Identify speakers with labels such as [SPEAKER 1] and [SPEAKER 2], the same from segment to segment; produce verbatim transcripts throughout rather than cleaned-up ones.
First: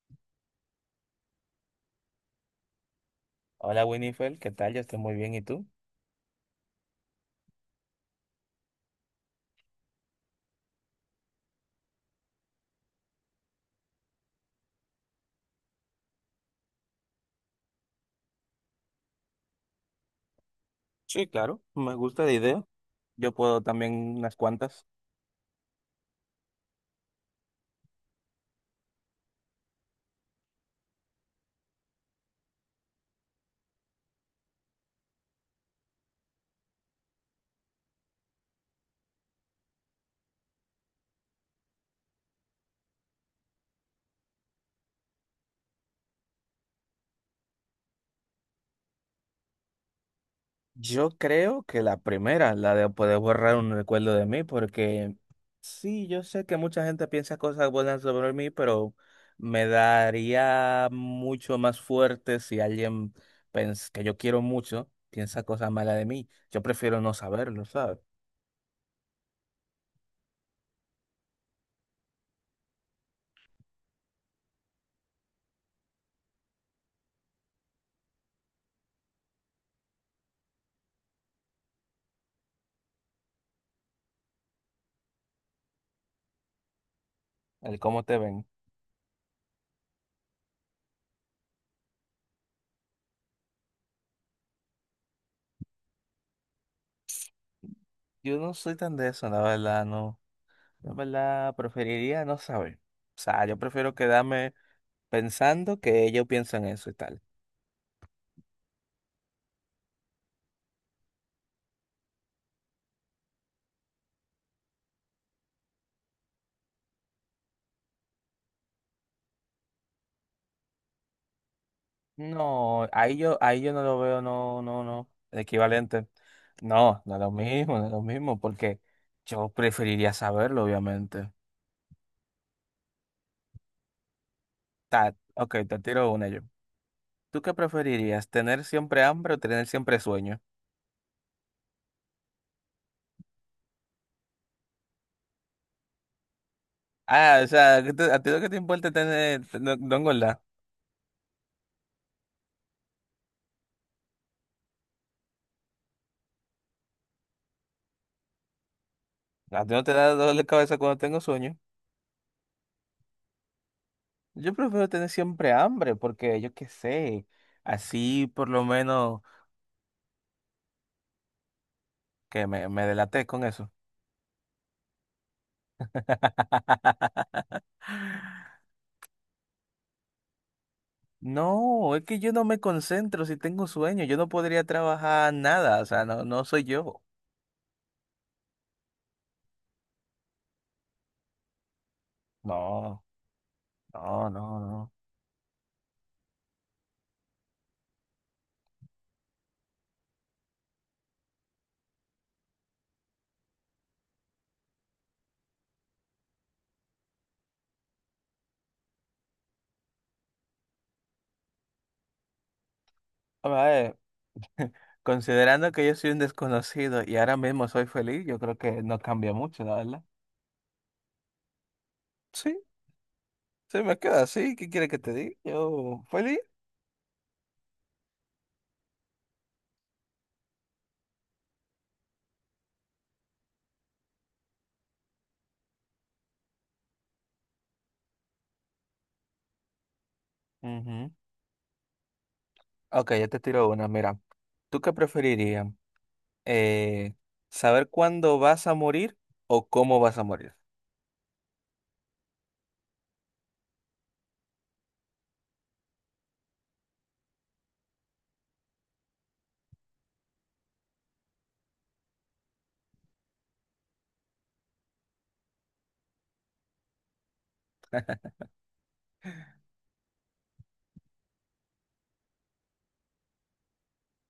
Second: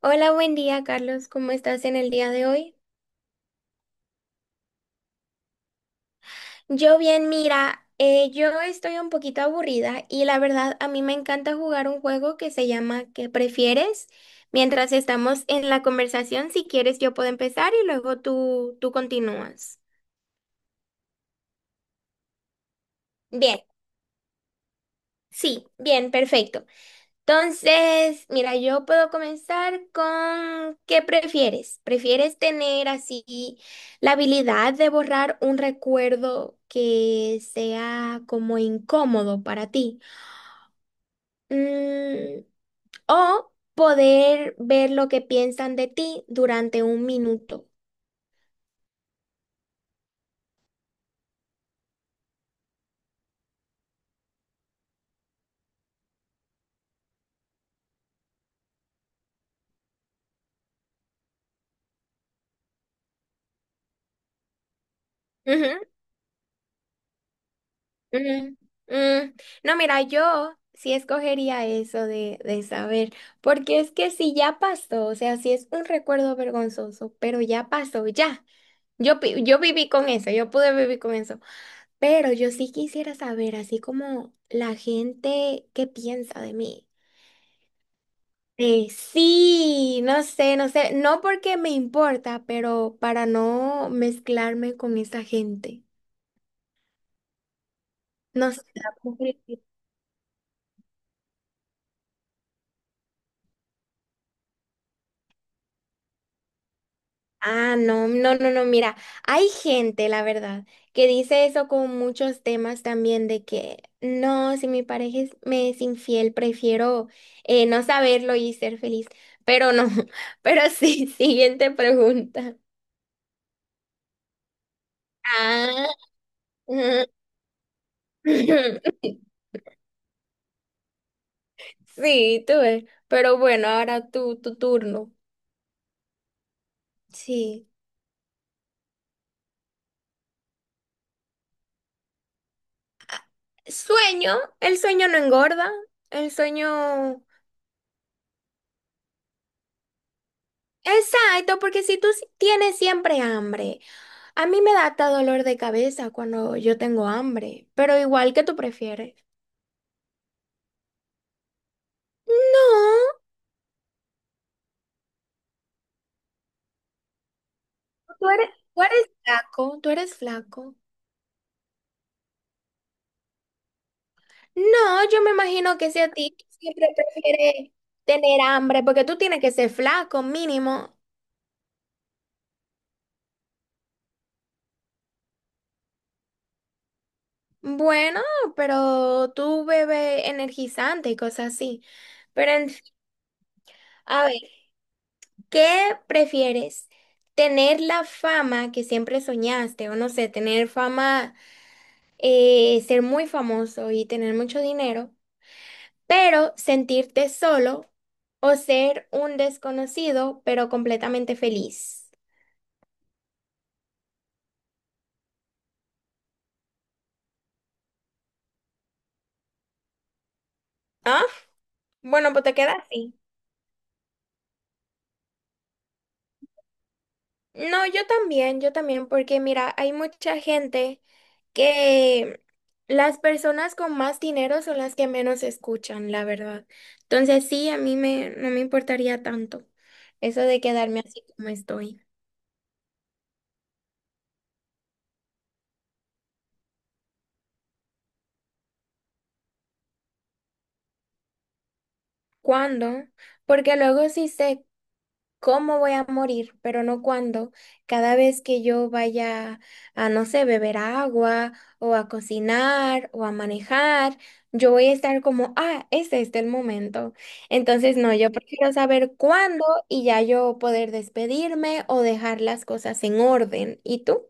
[SPEAKER 1] Hola, buen día, Carlos. ¿Cómo estás en el día de hoy?
[SPEAKER 2] Hola Winifred, ¿qué tal? Yo estoy muy bien, ¿y tú?
[SPEAKER 1] Yo bien, mira, eh, yo estoy un poquito aburrida y la verdad a mí me encanta jugar un juego que se llama ¿Qué prefieres? Mientras estamos en la conversación, si quieres yo puedo empezar y luego tú, tú continúas.
[SPEAKER 2] Sí, claro, me gusta la idea. Yo puedo
[SPEAKER 1] Bien.
[SPEAKER 2] también unas cuantas.
[SPEAKER 1] Sí, bien, perfecto. Entonces, mira, yo puedo comenzar con ¿qué prefieres? ¿Prefieres tener así la habilidad de borrar un recuerdo que sea como incómodo para ti? Mm, ¿O poder ver lo que piensan de ti durante un minuto?
[SPEAKER 2] Yo creo que la primera, la de poder borrar un recuerdo de mí, porque sí, yo sé que mucha gente piensa cosas buenas sobre mí, pero me daría mucho más fuerte si alguien pens- que yo quiero mucho piensa cosas malas de mí. Yo prefiero no saberlo, ¿sabes?
[SPEAKER 1] Mm. Mm. No, mira, yo sí escogería eso de, de saber, porque es que si ya pasó, o sea, si es un recuerdo vergonzoso, pero ya pasó, ya. Yo, pi- yo viví con eso, yo pude vivir con eso, pero yo sí quisiera saber, así como la gente, ¿qué piensa de mí?
[SPEAKER 2] El cómo te ven.
[SPEAKER 1] Eh, sí, no sé, no sé, no porque me importa, pero para no mezclarme con esa gente.
[SPEAKER 2] Yo
[SPEAKER 1] No
[SPEAKER 2] no
[SPEAKER 1] sé.
[SPEAKER 2] soy tan de eso, la verdad, no. Yo, en verdad, preferiría no saber. O sea, yo prefiero quedarme pensando que ellos piensan eso y tal.
[SPEAKER 1] Ah, no, no, no, no, mira, hay gente, la verdad, que dice eso con muchos temas también de que no, si mi pareja es- me es infiel, prefiero eh, no saberlo y ser feliz. Pero no, pero sí, siguiente pregunta.
[SPEAKER 2] No, ahí yo, ahí yo no lo veo, no, no, no,
[SPEAKER 1] Ah.
[SPEAKER 2] equivalente. No,
[SPEAKER 1] Ujú.
[SPEAKER 2] no es lo mismo, no es lo mismo, porque yo preferiría saberlo, obviamente.
[SPEAKER 1] Sí, tú ves. Pero bueno, ahora tú, tu turno.
[SPEAKER 2] Ta, ok, te tiro una yo. ¿Tú qué
[SPEAKER 1] Sí.
[SPEAKER 2] preferirías? ¿Tener siempre hambre o tener siempre sueño?
[SPEAKER 1] Sueño, el sueño no engorda, el sueño.
[SPEAKER 2] Ah, o sea, ¿qué te- ¿a ti lo que te importa es tener, no, no engordar?
[SPEAKER 1] Exacto, porque si tú si- tienes siempre hambre, a mí me da hasta dolor de cabeza cuando yo tengo hambre, pero igual que tú prefieres.
[SPEAKER 2] A ti no te da dolor de cabeza cuando tengo sueño.
[SPEAKER 1] No,
[SPEAKER 2] Yo prefiero tener siempre hambre porque yo qué sé, así
[SPEAKER 1] tú
[SPEAKER 2] por
[SPEAKER 1] eres,
[SPEAKER 2] lo
[SPEAKER 1] tú eres
[SPEAKER 2] menos
[SPEAKER 1] flaco, tú eres flaco.
[SPEAKER 2] que me, me delaté con eso.
[SPEAKER 1] No, yo me imagino que si a ti siempre prefieres tener hambre, porque tú tienes que ser flaco, mínimo.
[SPEAKER 2] No, es que yo no me concentro si tengo sueño, yo no podría trabajar nada, o sea, no, no soy yo.
[SPEAKER 1] Bueno, pero tú bebes energizante y cosas así. Pero en fin,
[SPEAKER 2] No,
[SPEAKER 1] a
[SPEAKER 2] no,
[SPEAKER 1] ver.
[SPEAKER 2] no, no.
[SPEAKER 1] ¿Qué prefieres? ¿Tener la fama que siempre soñaste o, no sé, tener fama, eh, ser muy famoso y tener mucho dinero, pero sentirte solo, o ser un desconocido pero completamente feliz?
[SPEAKER 2] A ver, considerando que yo soy un desconocido y ahora mismo soy feliz, yo creo que no cambia mucho, la verdad.
[SPEAKER 1] Ah, bueno, pues te
[SPEAKER 2] Sí,
[SPEAKER 1] quedas así.
[SPEAKER 2] se me queda así, ¿qué quiere que te diga? Yo, feliz.
[SPEAKER 1] No, yo también, yo también, porque mira, hay mucha gente que, las personas con más dinero son las que menos escuchan, la verdad. Entonces sí, a mí me, no me importaría tanto eso de quedarme
[SPEAKER 2] Ujú.
[SPEAKER 1] así como estoy.
[SPEAKER 2] Ok, ya te tiro una, mira. ¿Tú qué preferirías? eh, Saber cuándo vas a morir o cómo vas a morir.
[SPEAKER 1] ¿Cuándo? Porque luego sí se cómo voy a morir, pero no cuándo. Cada vez que yo vaya a, no sé, beber agua o a cocinar o a manejar, yo voy a estar como, ah, ¿es este el momento? Entonces, no, yo prefiero saber cuándo y ya yo poder despedirme o dejar las cosas en orden. ¿Y tú?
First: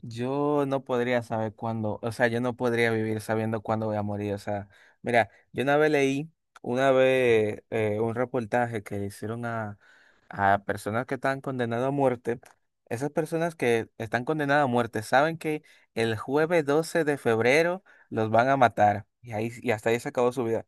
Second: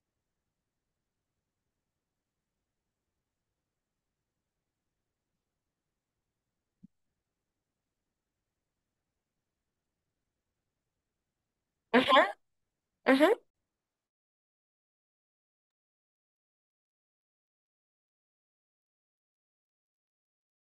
[SPEAKER 2] Yo no podría saber cuándo, o sea, yo no podría vivir sabiendo cuándo voy a morir. O sea, mira, yo una vez leí, una vez eh, un reportaje que le hicieron a, a personas que están condenadas a
[SPEAKER 1] Ajá.
[SPEAKER 2] muerte. Esas
[SPEAKER 1] Ajá.
[SPEAKER 2] personas que están condenadas a muerte saben que el jueves doce de febrero los van a matar. Y ahí, y hasta ahí se acabó su vida.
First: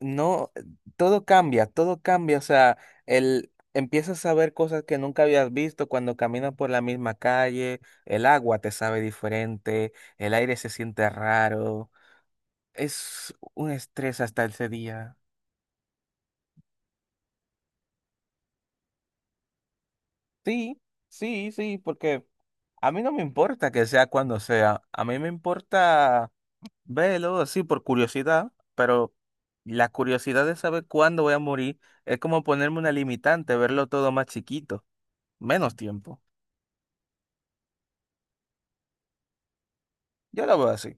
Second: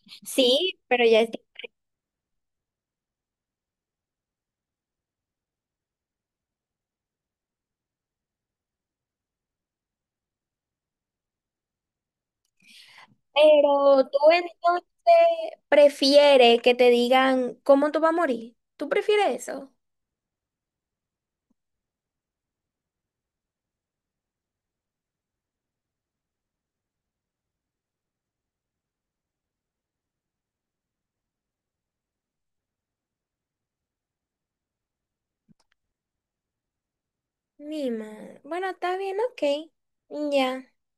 [SPEAKER 2] No,
[SPEAKER 1] Sí, pero ya
[SPEAKER 2] todo
[SPEAKER 1] está.
[SPEAKER 2] cambia, todo cambia, o sea, el, empiezas a ver cosas que nunca habías visto cuando caminas por la misma calle, el agua te sabe diferente, el aire se siente raro, es un
[SPEAKER 1] Pero tú
[SPEAKER 2] estrés hasta ese
[SPEAKER 1] entonces
[SPEAKER 2] día.
[SPEAKER 1] prefieres que te digan cómo tú vas a morir. ¿Tú prefieres eso?
[SPEAKER 2] Sí, sí, sí, porque a mí no me importa que sea cuando sea, a mí me importa verlo, sí, por curiosidad, pero la curiosidad de saber cuándo voy a morir es como ponerme una limitante, verlo todo más chiquito. Menos tiempo.
[SPEAKER 1] Mi madre. Bueno, está bien, ok.
[SPEAKER 2] Yo lo veo
[SPEAKER 1] Ya,
[SPEAKER 2] así.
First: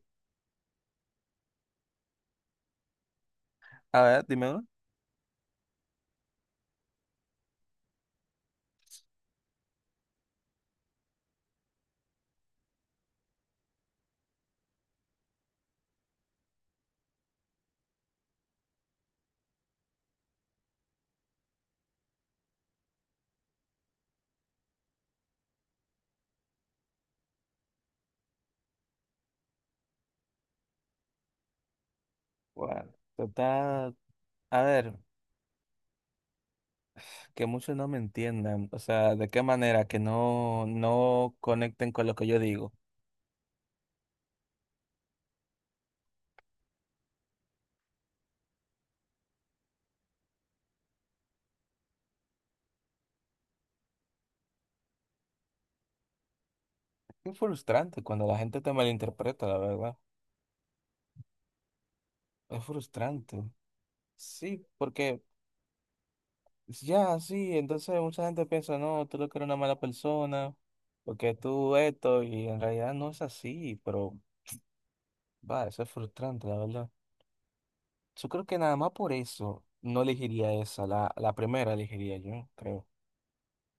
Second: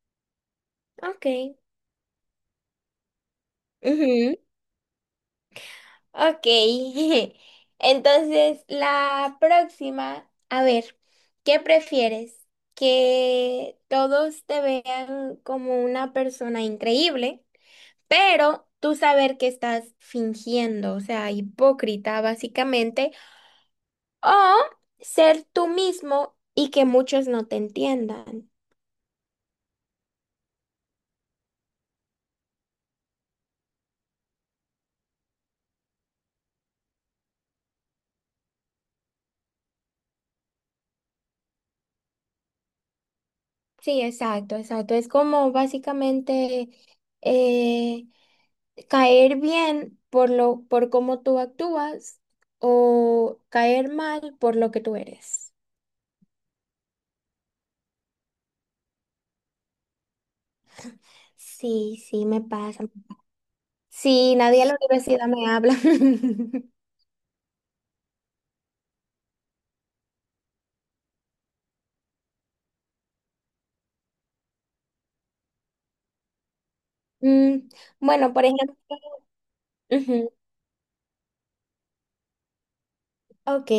[SPEAKER 1] ok.
[SPEAKER 2] A ver,
[SPEAKER 1] Ujú.
[SPEAKER 2] dime uno.
[SPEAKER 1] Ok. Entonces, la próxima, a ver, ¿qué prefieres? ¿Que todos te vean como una persona increíble, pero tú saber que estás fingiendo, o sea, hipócrita básicamente, o ser tú mismo y que muchos no te entiendan?
[SPEAKER 2] Bueno, total, a ver, que muchos no me entiendan, o sea, de qué manera que no, no conecten con lo que yo digo.
[SPEAKER 1] Sí, exacto, exacto. Es como básicamente, eh, caer bien por lo, por cómo tú actúas, o caer mal por lo que tú eres.
[SPEAKER 2] Es frustrante cuando la gente te malinterpreta, la verdad.
[SPEAKER 1] Sí, sí, me
[SPEAKER 2] Es
[SPEAKER 1] pasa.
[SPEAKER 2] frustrante.
[SPEAKER 1] Sí, nadie
[SPEAKER 2] Sí,
[SPEAKER 1] a la
[SPEAKER 2] porque
[SPEAKER 1] universidad me habla.
[SPEAKER 2] ya, sí, entonces mucha gente piensa, no, tú lo que eres una mala persona, porque tú esto, y en realidad no es así, pero va, eso es frustrante, la verdad.
[SPEAKER 1] Mm,
[SPEAKER 2] Yo
[SPEAKER 1] bueno,
[SPEAKER 2] creo
[SPEAKER 1] por
[SPEAKER 2] que nada
[SPEAKER 1] ejemplo.
[SPEAKER 2] más por eso no
[SPEAKER 1] Ujú.
[SPEAKER 2] elegiría esa, la, la primera elegiría yo, creo.
[SPEAKER 1] Ok,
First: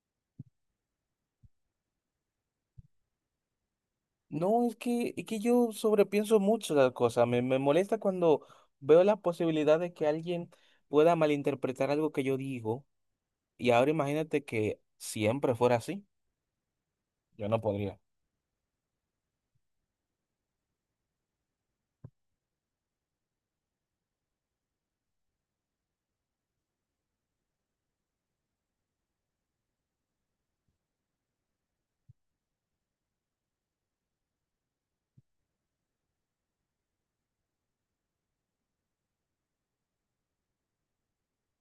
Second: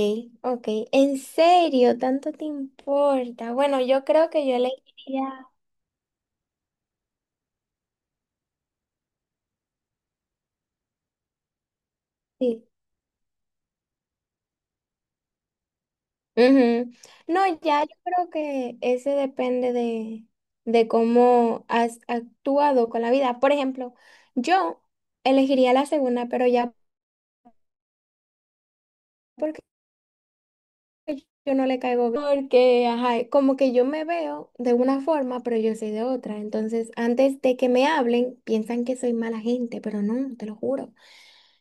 [SPEAKER 1] ok. ¿En serio? ¿Tanto te importa? Bueno, yo creo que yo
[SPEAKER 2] No, es que, es que
[SPEAKER 1] elegiría,
[SPEAKER 2] yo sobrepienso mucho las cosas. Me, me molesta cuando veo la posibilidad de que alguien pueda malinterpretar algo que yo
[SPEAKER 1] sí.
[SPEAKER 2] digo. Y ahora imagínate que siempre fuera así.
[SPEAKER 1] Ujú. No,
[SPEAKER 2] Yo no
[SPEAKER 1] ya yo
[SPEAKER 2] podría.
[SPEAKER 1] creo que ese depende de, de cómo has actuado con la vida. Por ejemplo, yo elegiría la segunda, pero ya porque yo no le caigo bien, porque, ajá, como que yo me veo de una forma, pero yo soy de otra. Entonces, antes de que me hablen, piensan que soy mala gente, pero no, te lo juro.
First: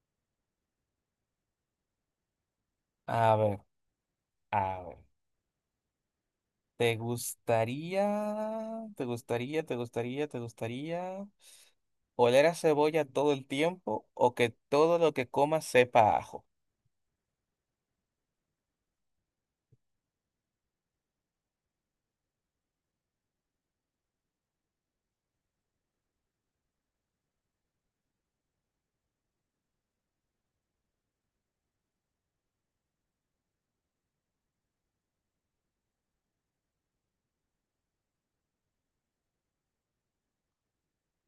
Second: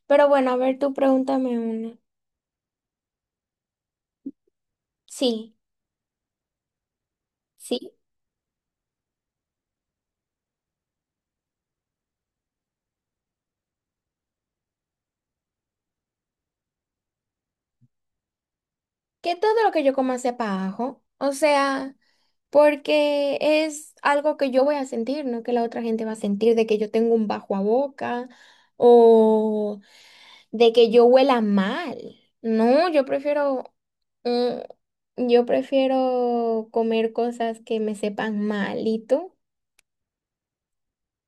[SPEAKER 1] Pero bueno, a ver, tú pregúntame una.
[SPEAKER 2] A ver, a ver.
[SPEAKER 1] Sí,
[SPEAKER 2] ¿Te
[SPEAKER 1] sí.
[SPEAKER 2] gustaría, te gustaría, te gustaría, te gustaría oler a cebolla todo el tiempo o que todo lo que comas sepa a ajo?
[SPEAKER 1] Que todo lo que yo coma sepa ajo. O sea. Porque es algo que yo voy a sentir, no que la otra gente va a sentir de que yo tengo un bajo a boca o de que yo huela mal. No, yo prefiero, mm, yo prefiero comer cosas que me sepan mal. ¿Y tú?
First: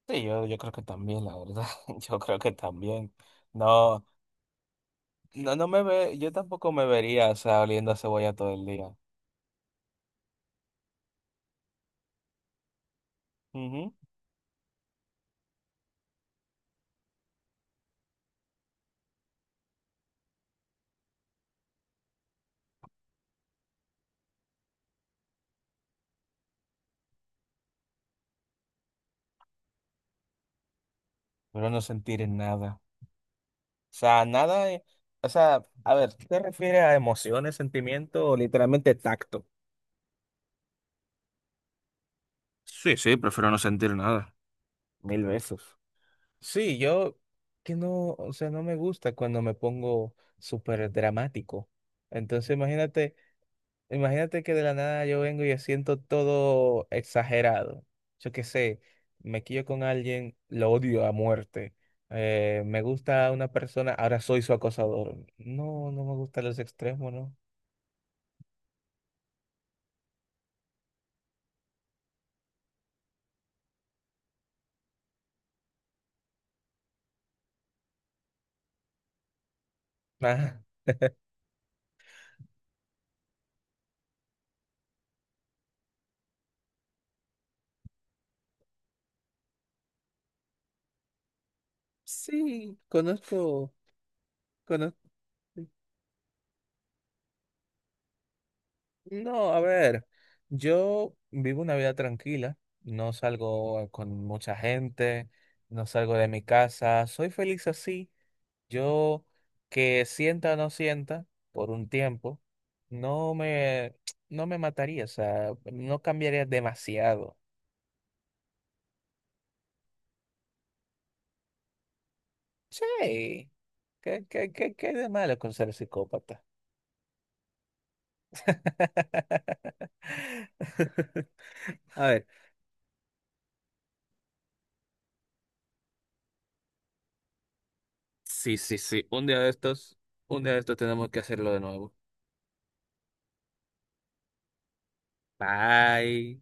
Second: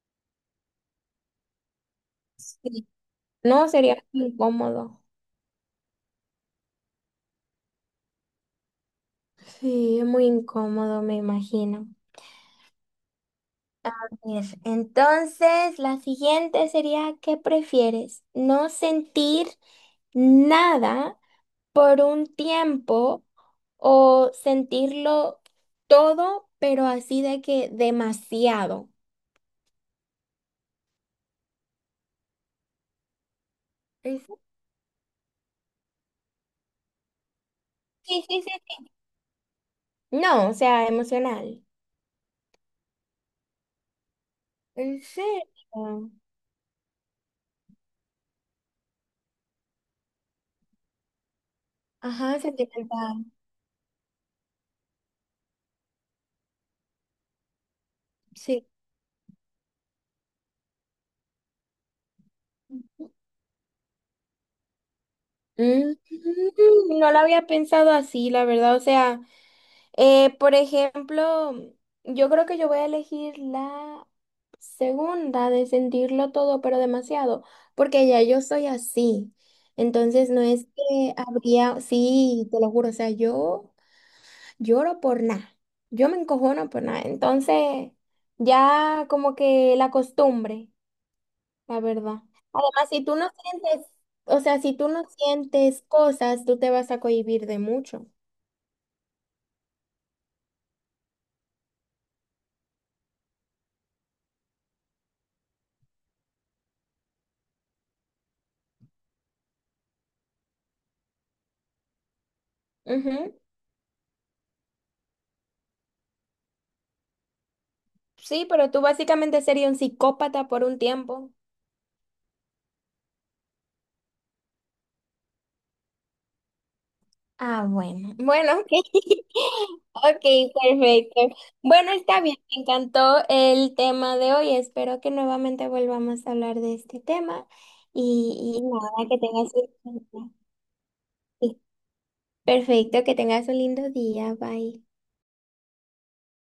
[SPEAKER 2] Sí, yo, yo creo que también, la verdad. Yo creo que
[SPEAKER 1] Sí.
[SPEAKER 2] también.
[SPEAKER 1] No, sería
[SPEAKER 2] No,
[SPEAKER 1] incómodo.
[SPEAKER 2] no, no me ve, yo tampoco me vería, o sea, oliendo a cebolla todo el día.
[SPEAKER 1] Sí, es muy incómodo, me imagino.
[SPEAKER 2] Ujú.
[SPEAKER 1] Ver. Entonces, la siguiente sería, ¿qué prefieres? ¿No sentir nada por un tiempo, o sentirlo todo, pero así de que demasiado?
[SPEAKER 2] Pero no sentir nada. O
[SPEAKER 1] ¿En
[SPEAKER 2] sea,
[SPEAKER 1] serio?
[SPEAKER 2] nada, eh, o sea, a ver, ¿qué ¿te refieres a emociones,
[SPEAKER 1] Sí,
[SPEAKER 2] sentimiento o
[SPEAKER 1] sí, sí, sí.
[SPEAKER 2] literalmente tacto?
[SPEAKER 1] No, o sea, emocional.
[SPEAKER 2] Sí, sí, prefiero no sentir nada.
[SPEAKER 1] ¿En
[SPEAKER 2] Mil besos.
[SPEAKER 1] serio?
[SPEAKER 2] Sí, yo que no, o sea, no me gusta cuando me pongo súper dramático.
[SPEAKER 1] Ajá,
[SPEAKER 2] Entonces, imagínate.
[SPEAKER 1] sentimental.
[SPEAKER 2] Imagínate que de la nada yo vengo y yo siento todo exagerado. Yo qué
[SPEAKER 1] Sí.
[SPEAKER 2] sé, me quillo con alguien, lo odio a muerte. Eh, me gusta una persona, ahora soy su acosador. No,
[SPEAKER 1] Mm,
[SPEAKER 2] no me gustan los
[SPEAKER 1] no
[SPEAKER 2] extremos,
[SPEAKER 1] lo
[SPEAKER 2] ¿no?
[SPEAKER 1] había pensado así, la verdad, o sea. Eh, por ejemplo, yo creo que yo voy a elegir la segunda, de sentirlo todo, pero demasiado, porque ya yo soy así. Entonces no
[SPEAKER 2] Ah,
[SPEAKER 1] es que habría, sí, te lo juro, o sea, yo lloro por nada, yo me encojono por nada. Entonces, ya como que la costumbre, la verdad.
[SPEAKER 2] sí,
[SPEAKER 1] Además, si tú no
[SPEAKER 2] conozco,
[SPEAKER 1] sientes, o sea, si tú
[SPEAKER 2] conozco.
[SPEAKER 1] no sientes cosas, tú te vas a cohibir de mucho.
[SPEAKER 2] No, a ver, yo vivo una vida tranquila, no salgo con mucha gente, no salgo de mi casa, soy feliz así. Yo que sienta o no sienta por un tiempo, no me, no me mataría, o sea, no cambiaría demasiado.
[SPEAKER 1] Sí, pero tú básicamente serías un psicópata por un tiempo.
[SPEAKER 2] Sí, ¿qué, qué, qué, qué de malo con ser psicópata?
[SPEAKER 1] Ah, bueno. Bueno, ok. Ok, perfecto. Bueno,
[SPEAKER 2] A
[SPEAKER 1] está
[SPEAKER 2] ver,
[SPEAKER 1] bien. Me encantó el tema de hoy. Espero que nuevamente volvamos a hablar de este tema.
[SPEAKER 2] sí,
[SPEAKER 1] Y, y
[SPEAKER 2] sí, sí,
[SPEAKER 1] nada, que
[SPEAKER 2] un día de
[SPEAKER 1] tengas
[SPEAKER 2] estos,
[SPEAKER 1] un...
[SPEAKER 2] un día de estos tenemos que hacerlo de
[SPEAKER 1] sí,
[SPEAKER 2] nuevo.
[SPEAKER 1] perfecto, que tengas un lindo día. Bye.
[SPEAKER 2] Bye.